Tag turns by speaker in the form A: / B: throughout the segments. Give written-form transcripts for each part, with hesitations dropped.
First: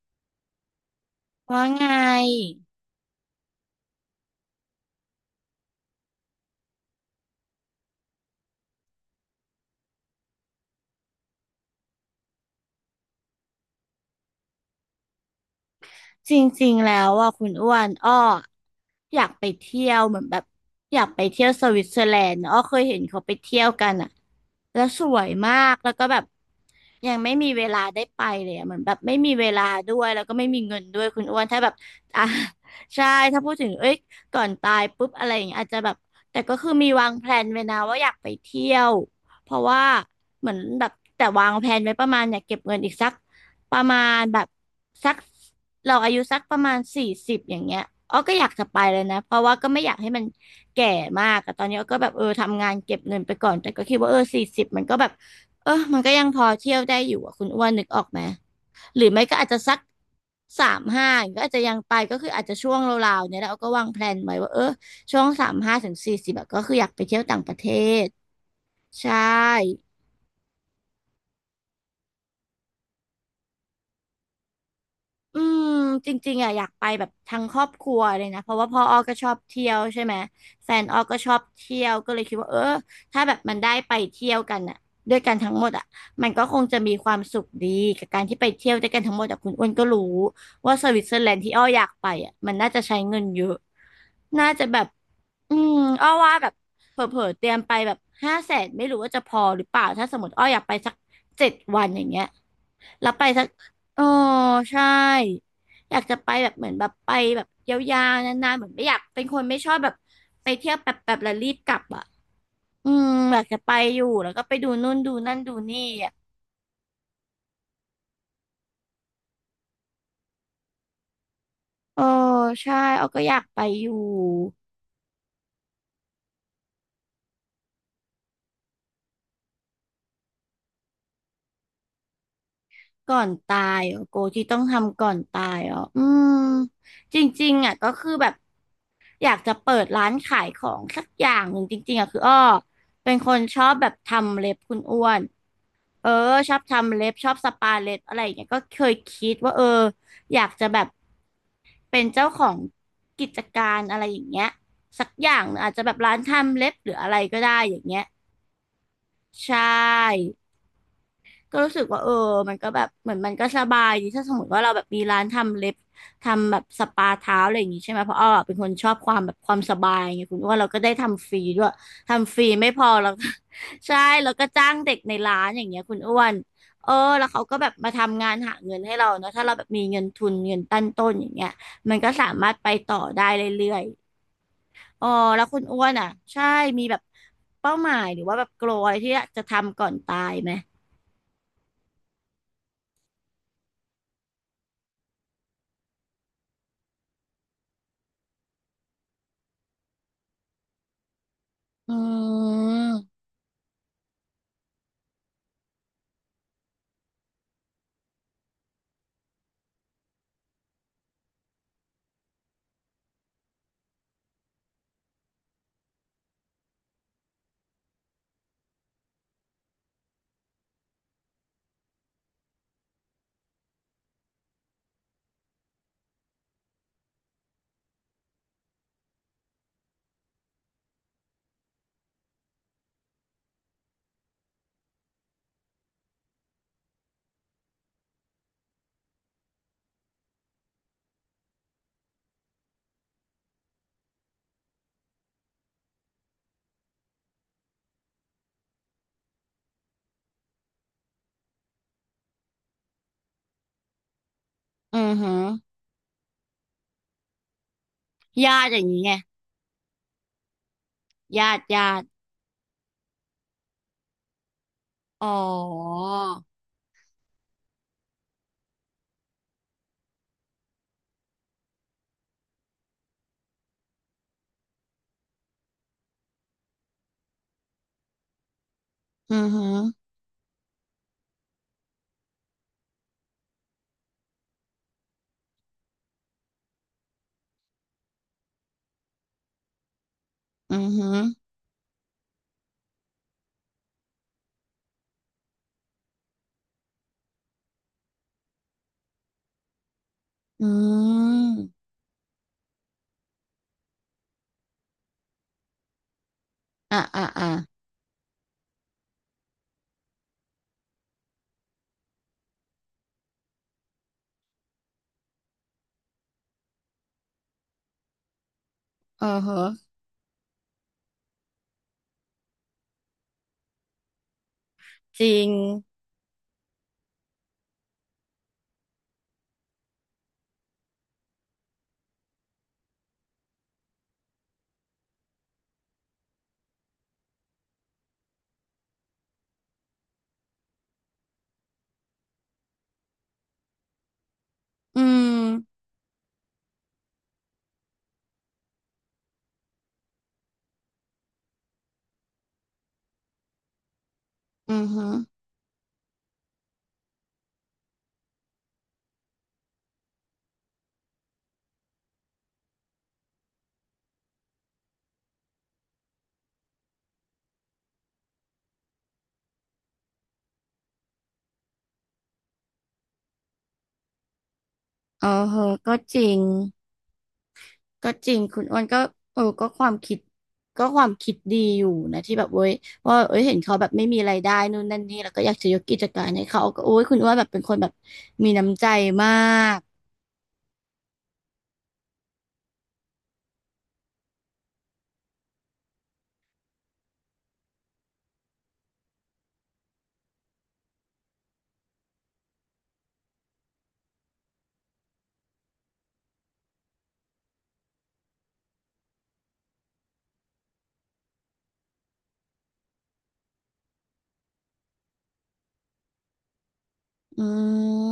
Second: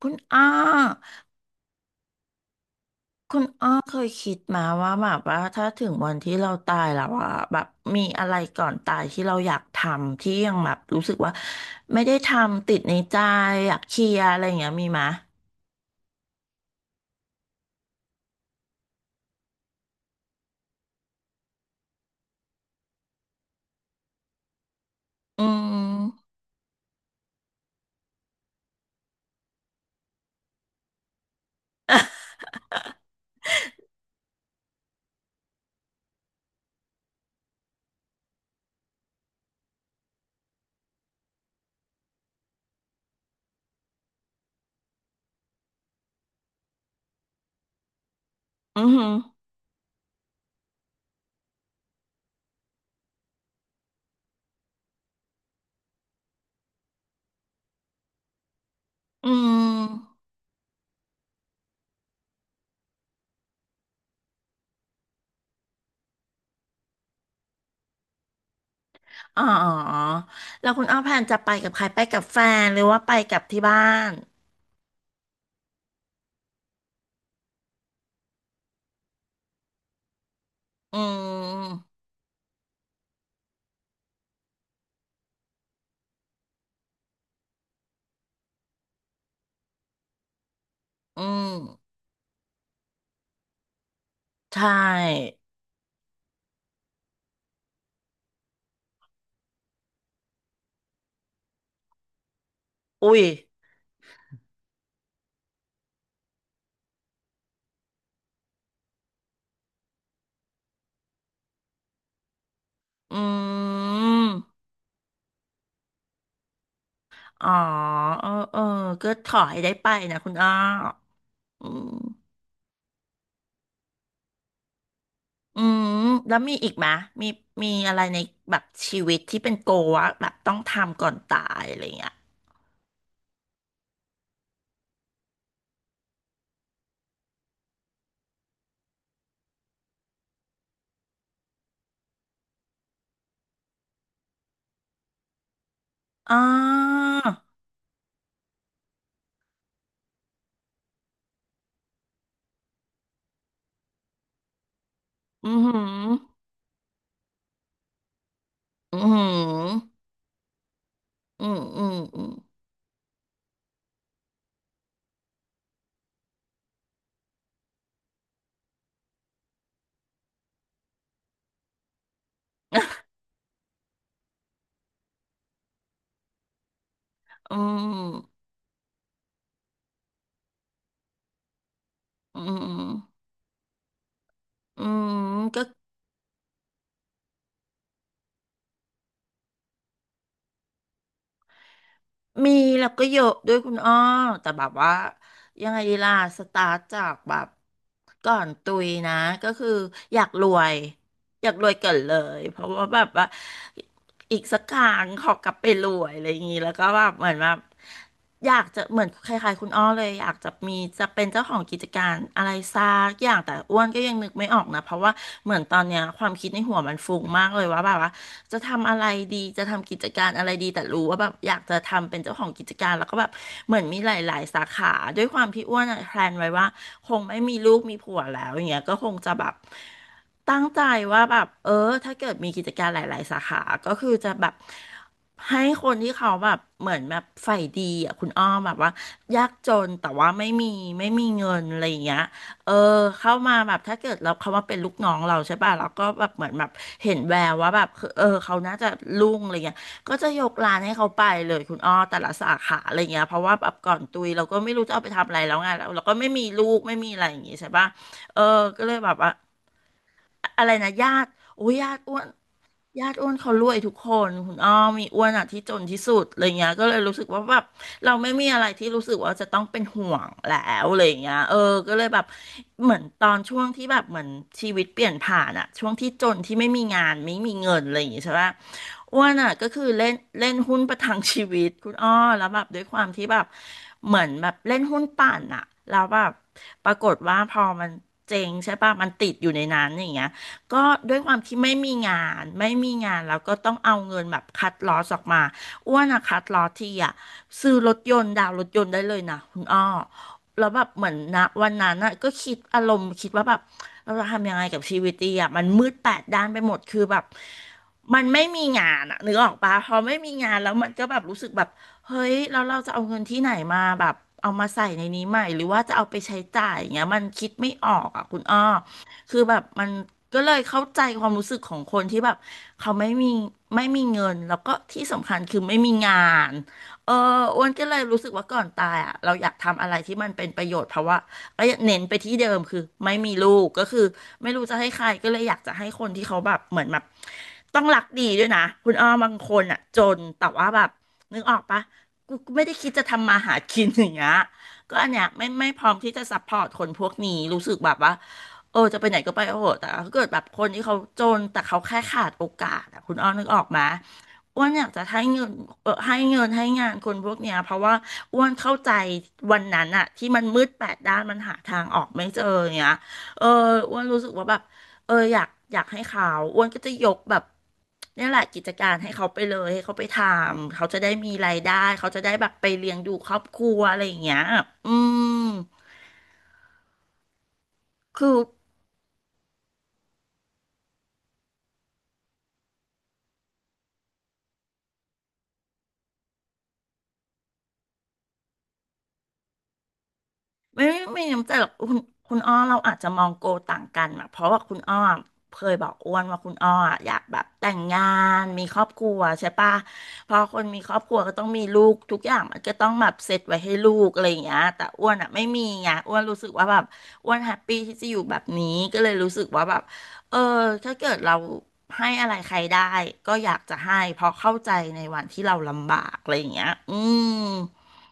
A: คุณอ้อ
B: ว่าไง
A: เคยคิดมาว่าแบบว่าถ้าถึงวันที่เราตายแล้วอะแบบมีอะไรก่อนตายที่เราอยากทำที่ยังแบบรู้สึกว่าไม่ได้ทำติดในใจอยากเคลียร์อะไรอย่างเงี้ยมีไหม
B: จริงๆแล้วอ่ะคุณอ้วนอ้ออยากไปเที่ยวเหมือนแบบอยากไปเที่ยวสวิตเซอร์แลนด์อ้อเคยเห็นเขาไปเที่ยวกันอ่ะแล้วสวย
A: อื
B: มากแล้วก็แบบ
A: ม
B: ยังไม่มีเวลาได้ไปเลยอะเหมือนแบบไม่มีเวลาด้วยแล้วก็ไม่มีเงินด้วยคุณอ้วนถ้าแบบอ่ะ ใช่ถ้าพูดถึงเอ้ยก่อนตายปุ๊บอะไรอย่างเงี้ยอาจจะแบบแต่ก็คือมีวางแพลนไว้นะว่าอยากไปเที่ยวเพราะว่าเหมือนแบบแต่วางแพลนไว้ประมาณอยากเก็บเงินอีกสักประมาณแบบสักเราอายุสักประมาณสี่สิบอย่างเงี้ยอ้อก็อยากจะไป
A: อือ
B: เลย
A: หือ
B: นะเพราะว่าก็ไม่อยากให้มันแก่มากแต่ตอนนี้อ้อก็แบบเออทำงานเก็บเงินไปก่อนแต่ก็คิดว่าเออสี่สิบมันก็แบบ เออมันก็ยังพอเที่ยวได้อยู่อ่ะคุณอ้วนนึกออกไหมหรือไม่
A: อื
B: ก็อาจจะสัก
A: ม
B: สามห้าก็อาจจะยังไปก็คืออาจจะช่วงราวๆเนี่ยแล้วก็วางแพลนไว้ว่าเออช่วง35-40ก็คืออยากไปเที่ยวต่างประเทศใช่
A: อ๋อแล้วคุณอ้อแพนจะไปกับใครไปกับแฟนหรือว่าไปกับที่บ้าน
B: อืมจริงๆอ่ะอยากไปแบบทั้งครอบครัวเลยนะเพราะว่าพ่ออ้อก็ชอบเที่ยวใช่ไหมแฟนอ้
A: อื
B: อก็ชอบเที่ยว
A: ม
B: ก็เลยคิดว่าเออถ้าแบบมันได้ไปเที่ยวกันอ่ะด้วยกันทั้งหมดอ่ะมันก็คงจะมีความสุขดีกับการที่ไปเที่ยวด้วยกันทั้งหมดอ่ะคุณอ้วนก็รู้ว่าสวิตเซอ
A: อื
B: ร์แลนด์ที่อ้ออยาก
A: ม
B: ไปอ่ะมันน่าจะใช้เงินเยอะน่า
A: ใช
B: จะแบบ
A: ่
B: อืมอ้อว่าแบบเผลอๆเตรียมไปแบบ500,000ไม่รู้ว่าจะพอหรือเปล่าถ้าสมมติอ้ออยากไปสัก7 วันอย่างเงี้ยแล้ว
A: อุ้ย
B: ไปสักโอ้ใช่อยากจะไปแบบเหมือนแบบไปแบบยาวๆนานๆเหมือนไม่อยากเป็นคนไม่ชอบแบบไปเที่ยวแบบแบบแล้วรีบกลับอ่ะอืม
A: อ
B: อยากจะ
A: ื
B: ไปอยู่แล้วก็
A: ม
B: ไปดูนู่นดูนั่นดูนี่อ่ะ
A: อ๋อเออเออก็ขอให้ได้ไปนะคุณอ้ออื
B: โอ้
A: ม
B: ใช่อ้อก็อยากไปอยู่
A: อืมแล้วมีอีกไหมมีมีอะไรในแบบชีวิตที่เป็นโกวะแบบต้องทำก่อนตายอะไรเงี้ย
B: ก่อนตายอ๋อโกที่ต้องทำก่อนตายอ๋ออืมจริงๆอ่ะก็คือแบบ อยากจะเปิดร้านขายของสักอย่างหนึ่งจริงๆอะคืออ้อเป็นคนชอบแบบทำเล็บคุณอ้วนเออ
A: อ๋
B: ชอบทำ
A: อ
B: เล็บชอบสปาเล็บอะไรอย่างเงี้ยก็เคยคิดว่าเอออยากจะแบบเป็นเจ้าของกิจการอะไรอย่างเงี้ยสักอย่าง
A: อื
B: หนึ่
A: ม
B: งอาจ
A: หื
B: จะแบบ
A: ม
B: ร้านทำเล็บหรืออะไรก็ได้อย่างเงี้ย
A: อืมหื
B: ใช่
A: มอื
B: ก็
A: ม
B: รู้สึ
A: อื
B: ก
A: ม
B: ว่าเออ
A: อืม
B: มันก็แบบเหมือนมันก็สบายดีถ้าสมมติว่าเราแบบมีร้านทำเล็บทำแบบสปาเท้าอะไรอย่างงี้ใช่ไหมเพราะอ้อเป็นคนชอบความแบบความสบายไงคุณว่าเราก็ได้ทำฟรีด้วยทำฟรีไม่พอเรา ใช่แล้วก็จ้างเด็กในร้านอย่างเงี้ยคุณอ้วนเออแล้วเขา
A: อื
B: ก็แบบมาทำงาน
A: ม
B: หาเงินให้เราเนาะถ้าเราแบบมีเงินทุนเงินตั้งต้นอย่างเงี้ยมันก็สา
A: อื
B: มารถไปต่อได้
A: ม
B: เรื่อย
A: อื
B: ๆอ๋อ
A: ม
B: แล้วคุ
A: ก็
B: ณอ้วนอ่ะใช่มีแบบเป้าหมายหรือว่าแบบโกลอะไรที่อยากจะทำก่อนตายไหม
A: มีแล้วก็เยอะด้วยคุณอ้อแต่แบบว่ายังไงดีล่ะสตาร์ทจากแบบก่อนตุยนะก็คืออยากรวย อยากรวยเก่อนเล
B: อื
A: ยเพราะว่าแบ
B: ม
A: บว่าอีกสักครั้งขอกลับไปรวยอะไรอย่างนี้แล้วก็แบบเหมือนแบบอยากจะเหมือนคล้ายๆคุณอ้อเลยอยากจะมีจะเป็นเจ้าของกิจการอะไรสักอย่างแต่อ้วนก็ยังนึกไม่ออกนะเพราะว่าเหมือนตอนเนี้ยความคิดในหัวมันฟุ้งมากเลยว่าแบบว่าจะทำอะไรดีจะทำกิจการอะไรดีแต่รู้ว่าแบบอยากจะทำเป็นเจ้าของกิจการแล้วก็แบบเหมือนมีหลายๆสาขาด้วยความที่อ้วนอะแพลนไว้ว่าคงไม่มีลูกมีผัวแล้วอย่างเงี้ยก็คงจะแบบ ตั้งใจว่าแบบเออถ้าเกิดมีกิจการหลายๆสาขาก็คือจะแบบให้คนที่เขาแบบเหมือนแบบใฝ่ดีอ่ะคุณอ้อมแบบว่ายากจนแต่ว่าไม่มีเงินอะไรอย่างเงี้ยเออเข้ามาแบบถ้าเกิดเราเขามาเป็นลูกน้องเราใช่ป่ะเราก็แบบเหมือนแบบเห็นแววว่าแบบคือเออเขาน่าจะรุ่งอะไรเงี้ยก็จะยกร้านให้เขาไปเลยคุณอ้อแต่ละสาขาอะไรเงี้ยเพราะว่าแบบก่อนตุยเราก็ไม่รู้จะ
B: อื
A: เอาไป
B: อหื
A: ทำอะไร
B: อ
A: แล้วไงเราก็ไม่มีลูกไม่มีอะไรอย่างงี้ใช่ป่ะเออ
B: ญาติอ
A: ก็
B: ย่าง
A: เลย
B: นี้
A: แบ
B: ไง
A: บว่า อะไรนะญาติ
B: ญาติ
A: โอ้ย
B: ญา
A: ญาติ
B: ติ
A: อ้วนเขารวยทุกคนคุณอ้อมมีอ้
B: อ๋
A: ว
B: อ
A: นอ่ะที่จนที่สุดอะไรเงี้ยก็เลยรู้สึกว่าแบบเราไม่มีอะไรที่รู้สึกว่าจะต้องเป็นห่วงแล้วอะไรเงี้ยเออก็เลยแบบเหมือนตอนช่วงที่แบบเหมือนชีวิตเปลี่ยนผ่านอ่ะช่วงที่จนที่ไม่มีงานไม่มีเงินอะไรอย่างงี้ใช่ปะอ้ว
B: อื
A: น
B: อ
A: อ่ะ
B: หื
A: ก็
B: อ
A: คือเล่นเล่นหุ้นประทังชีวิตคุณอ้อแล้วแบบด้วยความที่แบบเหมือนแบบเล่นหุ้นปั่นอ่ะแล้วแบบปรากฏว่าพอมันเจ๊งใช่ปะมันติดอยู่ในนั้นอย่างเงี้ย
B: อื
A: ก็
B: อหื
A: ด้
B: อ
A: วยความที่ไม่มีงานไม่มีงานแล้วก็ต้องเอาเงินแบบคัดลอสออกมาอ้วนอะคัดลอสทีอะซื้อรถยนต์ดาวน์รถยนต์ได้เลยนะคุณอ้อ
B: อื
A: แล้วแบบเหมือนนะวัน
B: ม
A: นั้นอะก็คิดอารมณ์คิดว่าแบบเราจะทำยังไงกับชีวิตดีอ่ะมันมืดแปดด้านไปหมด
B: อ่ะ
A: คือแบ
B: อ่ะ
A: บ
B: อ่ะ
A: มันไม่มีงานอ่ะนึกออกปะพอไม่มีงานแล้วมันก็แบบรู้สึกแบบเฮ้ยแล้วเราจะเอาเงินที่ไหนมาแบบเอามาใส่ในนี้ใหม่หรือว่าจะเอาไปใช้จ่ายอย่างเงี้ยมันคิดไม่ออกอ่ะคุณอ้อ
B: เออ
A: คือ
B: เห
A: แบบ
B: อะ
A: มันก็เลยเข้าใจความรู้สึกของคนที่แบบเขาไม่มีเงินแล้วก็ที่
B: จ
A: สำคั
B: ริ
A: ญ
B: ง
A: คือไม่มีงานเอออ้วนก็เลยรู้สึกว่าก่อนตายอ่ะเราอยากทำอะไรที่มันเป็นประโยชน์เพราะว่าก็เน้นไปที่เดิมคือไม่มีลูกก็คือไม่รู้จะให้ใครก็เลยอยากจะให้คนที่เขาแบบเหมือนแบบต้องรักดีด้วยนะคุณอ้อบางคนอ่ะจนแต่ว่าแบบนึกออกปะกูไม่ได้คิดจะทำมาหากินอย่างเงี้ยก็
B: อื
A: อันเนี้ยไม่
B: ม
A: พร้อมที่จะซัพพอร์ตคนพวกนี้รู้สึกแบบว่า เออจะไปไหนก็ไปเออแต่ถ้าเกิดแบบคนที่เขาจนแต่เขาแค่ขาดโอกาสอะคุณอ้อนึกออกมาอ้วน
B: อื
A: อ
B: อ
A: ยากจะ
B: หือ
A: ให้เงินเออให้เงินให้งานคนพวกเนี้ยเพราะว่าอ้วนเข้าใจวันนั้นอะที่มันมืดแปดด้านมันหาทางออกไม่เจอเนี้ยเอออ้วนรู้สึกว่าแบบเอออยากให้เขาอ้วนก็จะยกแบบเนี่ยแหละกิจการให้เขาไปเลยให้เขาไปทำเขาจะได้มีรายได้เขาจะได้แบบไปเลี้ยงดูครอบครัวอะไรอย่างเงี้ยอื
B: เออ
A: ม
B: เหอะก็จริงก็จ
A: คื
B: ริ
A: อ
B: งคุณอ้วนก็เออก็ความคิดก็ความคิดดีอยู่นะที่แบบเว้ยว่าเอ้ยเห็นเขาแบบไม่มีรายได้นู่นนั่นนี่แล้วก็อยากจะยกกิจการให้เขาก็โอ้ยคุณอ้วนแบบเป็นคนแบบมีน้ำใจมาก
A: ไม่น้ำใจหรอกคุณคุณอ้อเราอาจจะมองโกต่างกันอะเพราะว่าคุณอ้อเคยบอกอ้วนว่าคุณอ้ออะอยากแบบแต่งงานมีครอบครัวใช่ปะพอคนมีครอบครัวก็ต้องมีลูกทุกอย่างมันก็ต้องแบบเสร็จไว้ให้ลูกอะไรอย่างเงี้ยแต่อ้วนอะไม่มีไงอ้วนรู้สึกว่าแบบอ้วนแฮปปี้ที่จะอยู่แบบนี้ก็เลยรู้สึกว่าแบบเออถ้าเกิดเราให้อะไรใครได้ก็อยากจะให้เพราะเข้าใจในวันที่เราลำบากอะไรอย่างเงี้ยอืม
B: อื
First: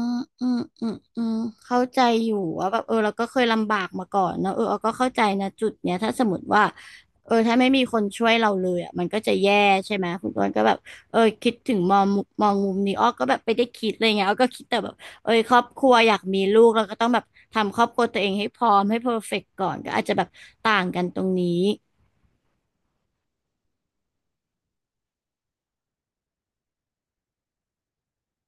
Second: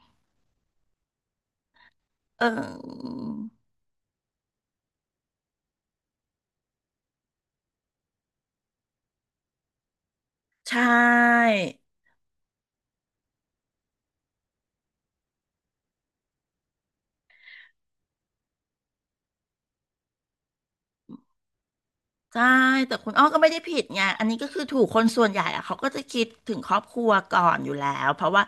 B: มอืมอืมอืมเข้าใจอยู่
A: เอ
B: ว่าแบบเออเรา
A: อ
B: ก็เคยลำบากมาก่อนเนอะเออเราก็เข้าใจนะจุดเนี้ยถ้าสมมติว่าเออถ้าไม่มีคนช่วยเราเลยอ่ะมันก็จะแย่ใช่ไหมคุณอ้วนก็แบบ
A: ใช่
B: เออคิดถึงมองมุมนี้อ้อก็แบบไปได้คิดอะไรเงี้ยอ้อก็คิดแต่แบบเออครอบครัวอยากมีลูกเราก็ต้องแบบทำครอบครัวตัวเองให้พร้อมให้เพอร์เฟกต์ก่อนก็อาจจะแบบต่างกันตรงนี้
A: ใช่แต่คุณอ้อก็ไม่ได้ผิดไงอันนี้ก็คือถูกคนส่วนใหญ่อะเขาก็จะคิดถึงครอบครัวก่อนอยู่แล้วเพราะว่า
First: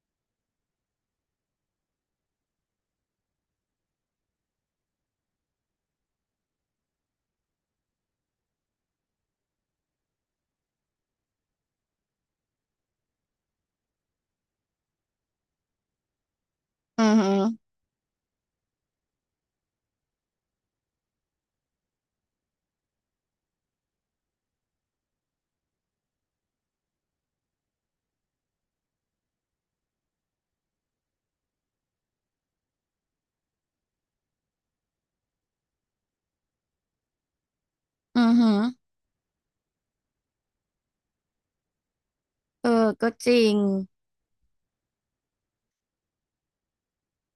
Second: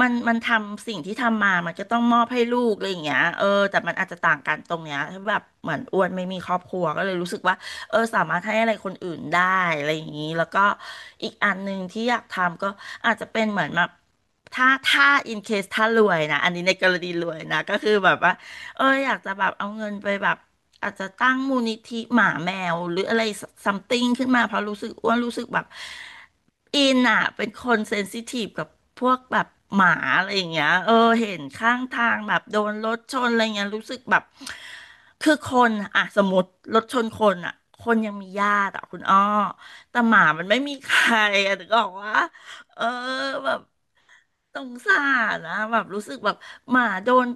A: มันทำสิ่งที่ทำมามันก็ต้องมอบให้ลูกอะไรอย่างเงี้ยเออแต่มันอาจจะต่างกันตรงเนี้ยแบบเหมือนอ้วนไม่มีครอบครัวก็เลยรู้สึกว่าเออสามารถให้อะไรคนอื่นได้อะไรอย่างนี้แล้วก็อีกอันหนึ่งที่อยากทำก็อาจจะเป็นเหมือนแบบถ้า in case ถ้ารวยนะอันนี้ในกร
B: อื
A: ณี
B: อ
A: ร
B: หือ
A: วยนะก็คือแบบว่า เอออยากจะแบบเอาเงินไปแบบอาจจะตั้งมูลนิธิหมาแมวหรืออะไรซัมติงขึ้นมาเพราะรู้สึกอ้วนรู้สึกแบบอินอ่ะเป็นคนเซนซิทีฟกับพวกแบบหมาอะไรอย่างเงี้ยเออเห็นข้างทางแบบโดนรถชนอะไรเงี้ยรู้สึกแบบคือคนอ่ะสมมติรถชนคนอ่ะคนยัง
B: อื
A: มี
B: อหื
A: ญา
B: อ
A: ติอ่ะคุณอ้อแต่หมามันไม่มีใครอ่ะถึงบอกว่า
B: เออ
A: เออ
B: ก็จริ
A: แบ
B: ง
A: บสงสารนะแบบรู้สึกแบบหมาโดน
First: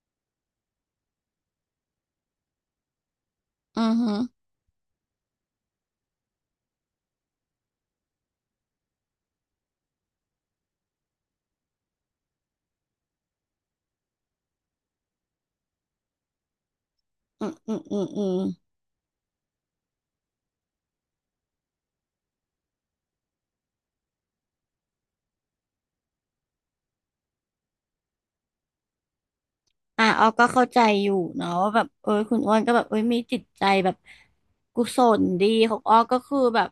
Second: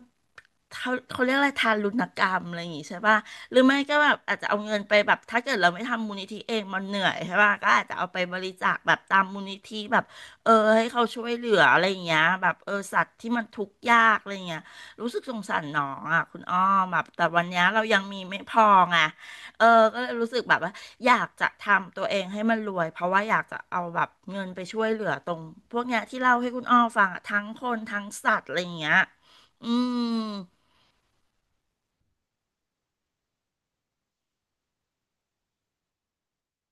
A: เขาเรียกอะไรทารุณกรรมอะไรอย่างงี้ใช่ป่ะหรือไม่
B: อือ
A: ก็แบ
B: หื
A: บ
B: อ
A: อาจจะเอาเงินไปแบบถ้าเกิดเราไม่ทำมูลนิธิเองมันเหนื่อยใช่ป่ะก็อาจจะเอาไปบริจาคแบบตามมูลนิธิแบบเออให้เขาช่วยเหลืออะไรอย่างเงี้ยแบบเออสัตว์ที่มันทุกข์ยากอะไรอย่างเงี้ยรู้สึกสงสารน้องอ่ะคุณอ้อมแบบแต่วั
B: อื
A: น
B: ม
A: เนี้ย
B: อืม
A: เรา
B: อื
A: ยัง
B: ม
A: มี
B: อืม
A: ไม่พอไง เออก็เลยรู้สึกแบบว่าอยากจะทำตัวเองให้มันรวยเพราะว่าอยากจะเอาแบบเงินไปช่วยเหลือตรงพวกเนี้ยที่เล่าให้คุณอ้อฟังอะทั้งคนทั้งสัตว์อะไรอย่างเงี้ยอื
B: อ่ะ
A: ม
B: ออกก็เข้าใจอยู่เนาะว่าแบบเออคุณอ้วนก็แบบเอ้ยมีจิตใจแบบกุศลดีของอ้อกก็คือแบบ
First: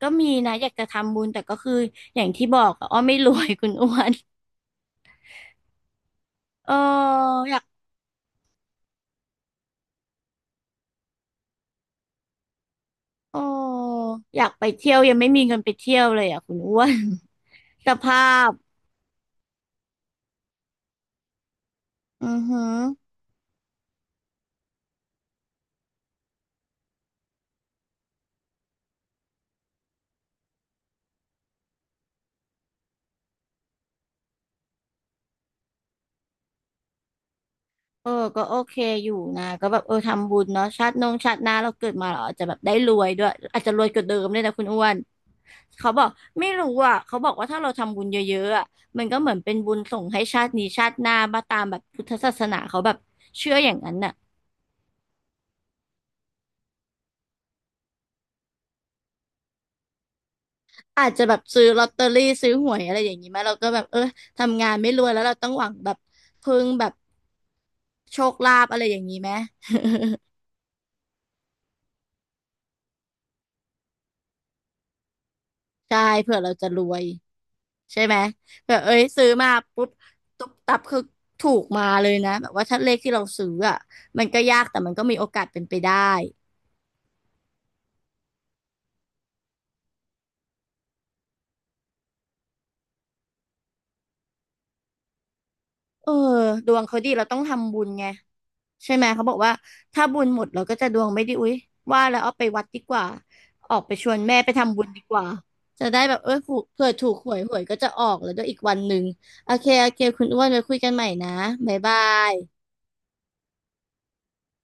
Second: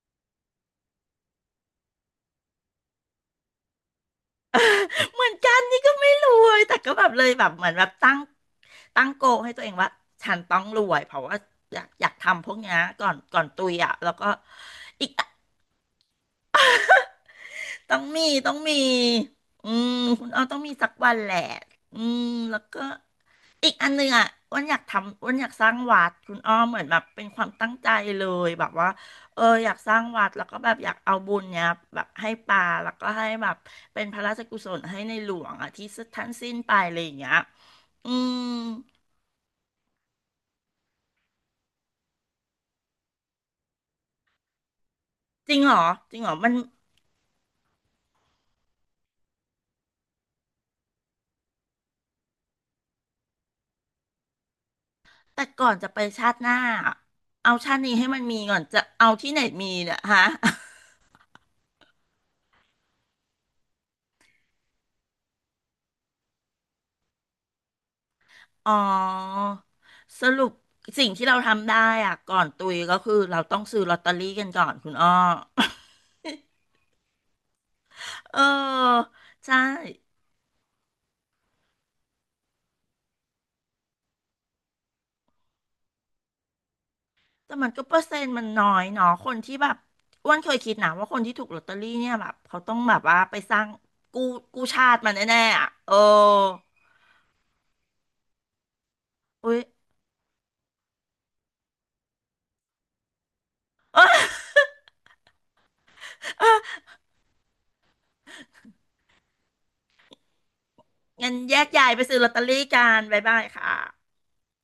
B: ก็มีนะอยากจะทำบุญแต่ก็คืออย่างที่บอกอะอ้อไม่รวย คุณอ้วน
A: เหมือนกันนี่ก็ไม่รวย
B: เออ
A: แต่ก็แบบเลยแบบ
B: อยาก
A: เหมือนแบบตั้งโกลให้ตัวเองว่าฉันต้องรวยเพราะว่าอยากทำพวกเนี้ยก่อน
B: เออ
A: ก่อนตุยอ่ะแล้วก็
B: อยากไปเที่ยว
A: อี
B: ยั
A: ก
B: ง ไม่มีเงินไปเที่ยวเลยอ่ะคุณอ้วน ส
A: ต้อง
B: ภา
A: มี
B: พ
A: ต้องมีอืมคุณอ้อต้องมีสักวันแหละอืม
B: อือหื
A: แล้วก็
B: อ
A: อีกอันหนึงอ่ะอ้วันอยากทำอ้วันอยากสร้างวัดคุณอ้อมเหมือนแบบเป็นความตั้งใจเลยแบบว่าเอออยากสร้างวัดแล้วก็แบบอยากเอาบุญเนี้ยแบบให้ป่าแล้วก็ให้แบบเป็นพระราชกุศลให้ในหลวงอ่ะที่ท่านสิ้นไปอะไรอย่างเงี้ย
B: เอ
A: อื
B: อ
A: ม
B: ก็โอเคอยู่นะก็แบบเออทำบุญเนาะชาตินงชาติหน้าเราเกิดมาเราอาจจะแบบได้รวยด้วยอาจจะรวยกว่าเดิมเลยนะคุณอ้วน
A: จริงเหรอ
B: เขาบอก
A: จริงเหรอ
B: ไม่
A: มัน
B: รู้อ่ะเขาบอกว่าถ้าเราทำบุญเยอะๆอ่ะมันก็เหมือนเป็นบุญส่งให้ชาตินี้ชาติหน้ามาตามแบบพุทธศาสนาเขาแบบเชื่ออย่างนั้นน่ะ
A: แต่ก่อนจะไปชาติหน้าอะเอาชาตินี้ให้มันมีก่อนจะเอาที่ไหนมีเนี่ยฮะ
B: อาจจะแบบซื้อลอตเตอรี่ซื้อหวยอะไรอย่างนี้ไหมเราก็แบบเออทำงานไม่รวยแล้วเราต้องหวังแบบพึ่งแบบโชคลาภ
A: อ๋อ
B: อะไรอย่างนี้ไหม
A: สรุปสิ่งที่เราทำได้อ่ะก่อนตุยก็คือเราต้องซื้อลอตเตอรี่กันก่อนคุณอ้อ
B: ใช่เผื่อเราจะรวยใช่ไหม
A: เ
B: แบบเอ้ย
A: ออ
B: ซื้อมา
A: ใช่
B: ปุ๊บตุ๊บตับคือถูกมาเลยนะแบบว่าถ้าเลขที่เราซื้ออ่ะมันก็ยากแต่มันก็มีโอกาสเป็นไปได้
A: แต่มันก็เปอร์เซ็นต์มันน้อยเนาะคนที่แบบอ้วนเคยคิดนะว่าคนที่ถูกลอตเตอรี่เนี่ยแบบเขาต้องแบบว่าไปสร้างกู้กู้ชาติมาแน่ๆอ่ะเออ
B: เออดวงเขาดีเราต้องทำบุญไง ใช่ไหมเขาบอก
A: อุ้
B: ว่า
A: ย
B: ถ้าบุญหมดเราก็จะดวงไม่ดีอุ๊ยว่าแล้วเอาไปวัดดีกว่าออกไปชวนแม่ไปทำบุญดีกว่าจะได้แบบเออถูกเผื่อถูกหวยหวยก็จะออกแล้วด้วยอีกวันหนึ่งโอเคโอเคคุณอ้วนไว้คุยกันใหม่นะ
A: งั้นแยก
B: บ๊าย
A: ย้าย
B: บา
A: ไปซื้อลอตเตอรี่
B: ย
A: กันบ๊ายบายค่ะ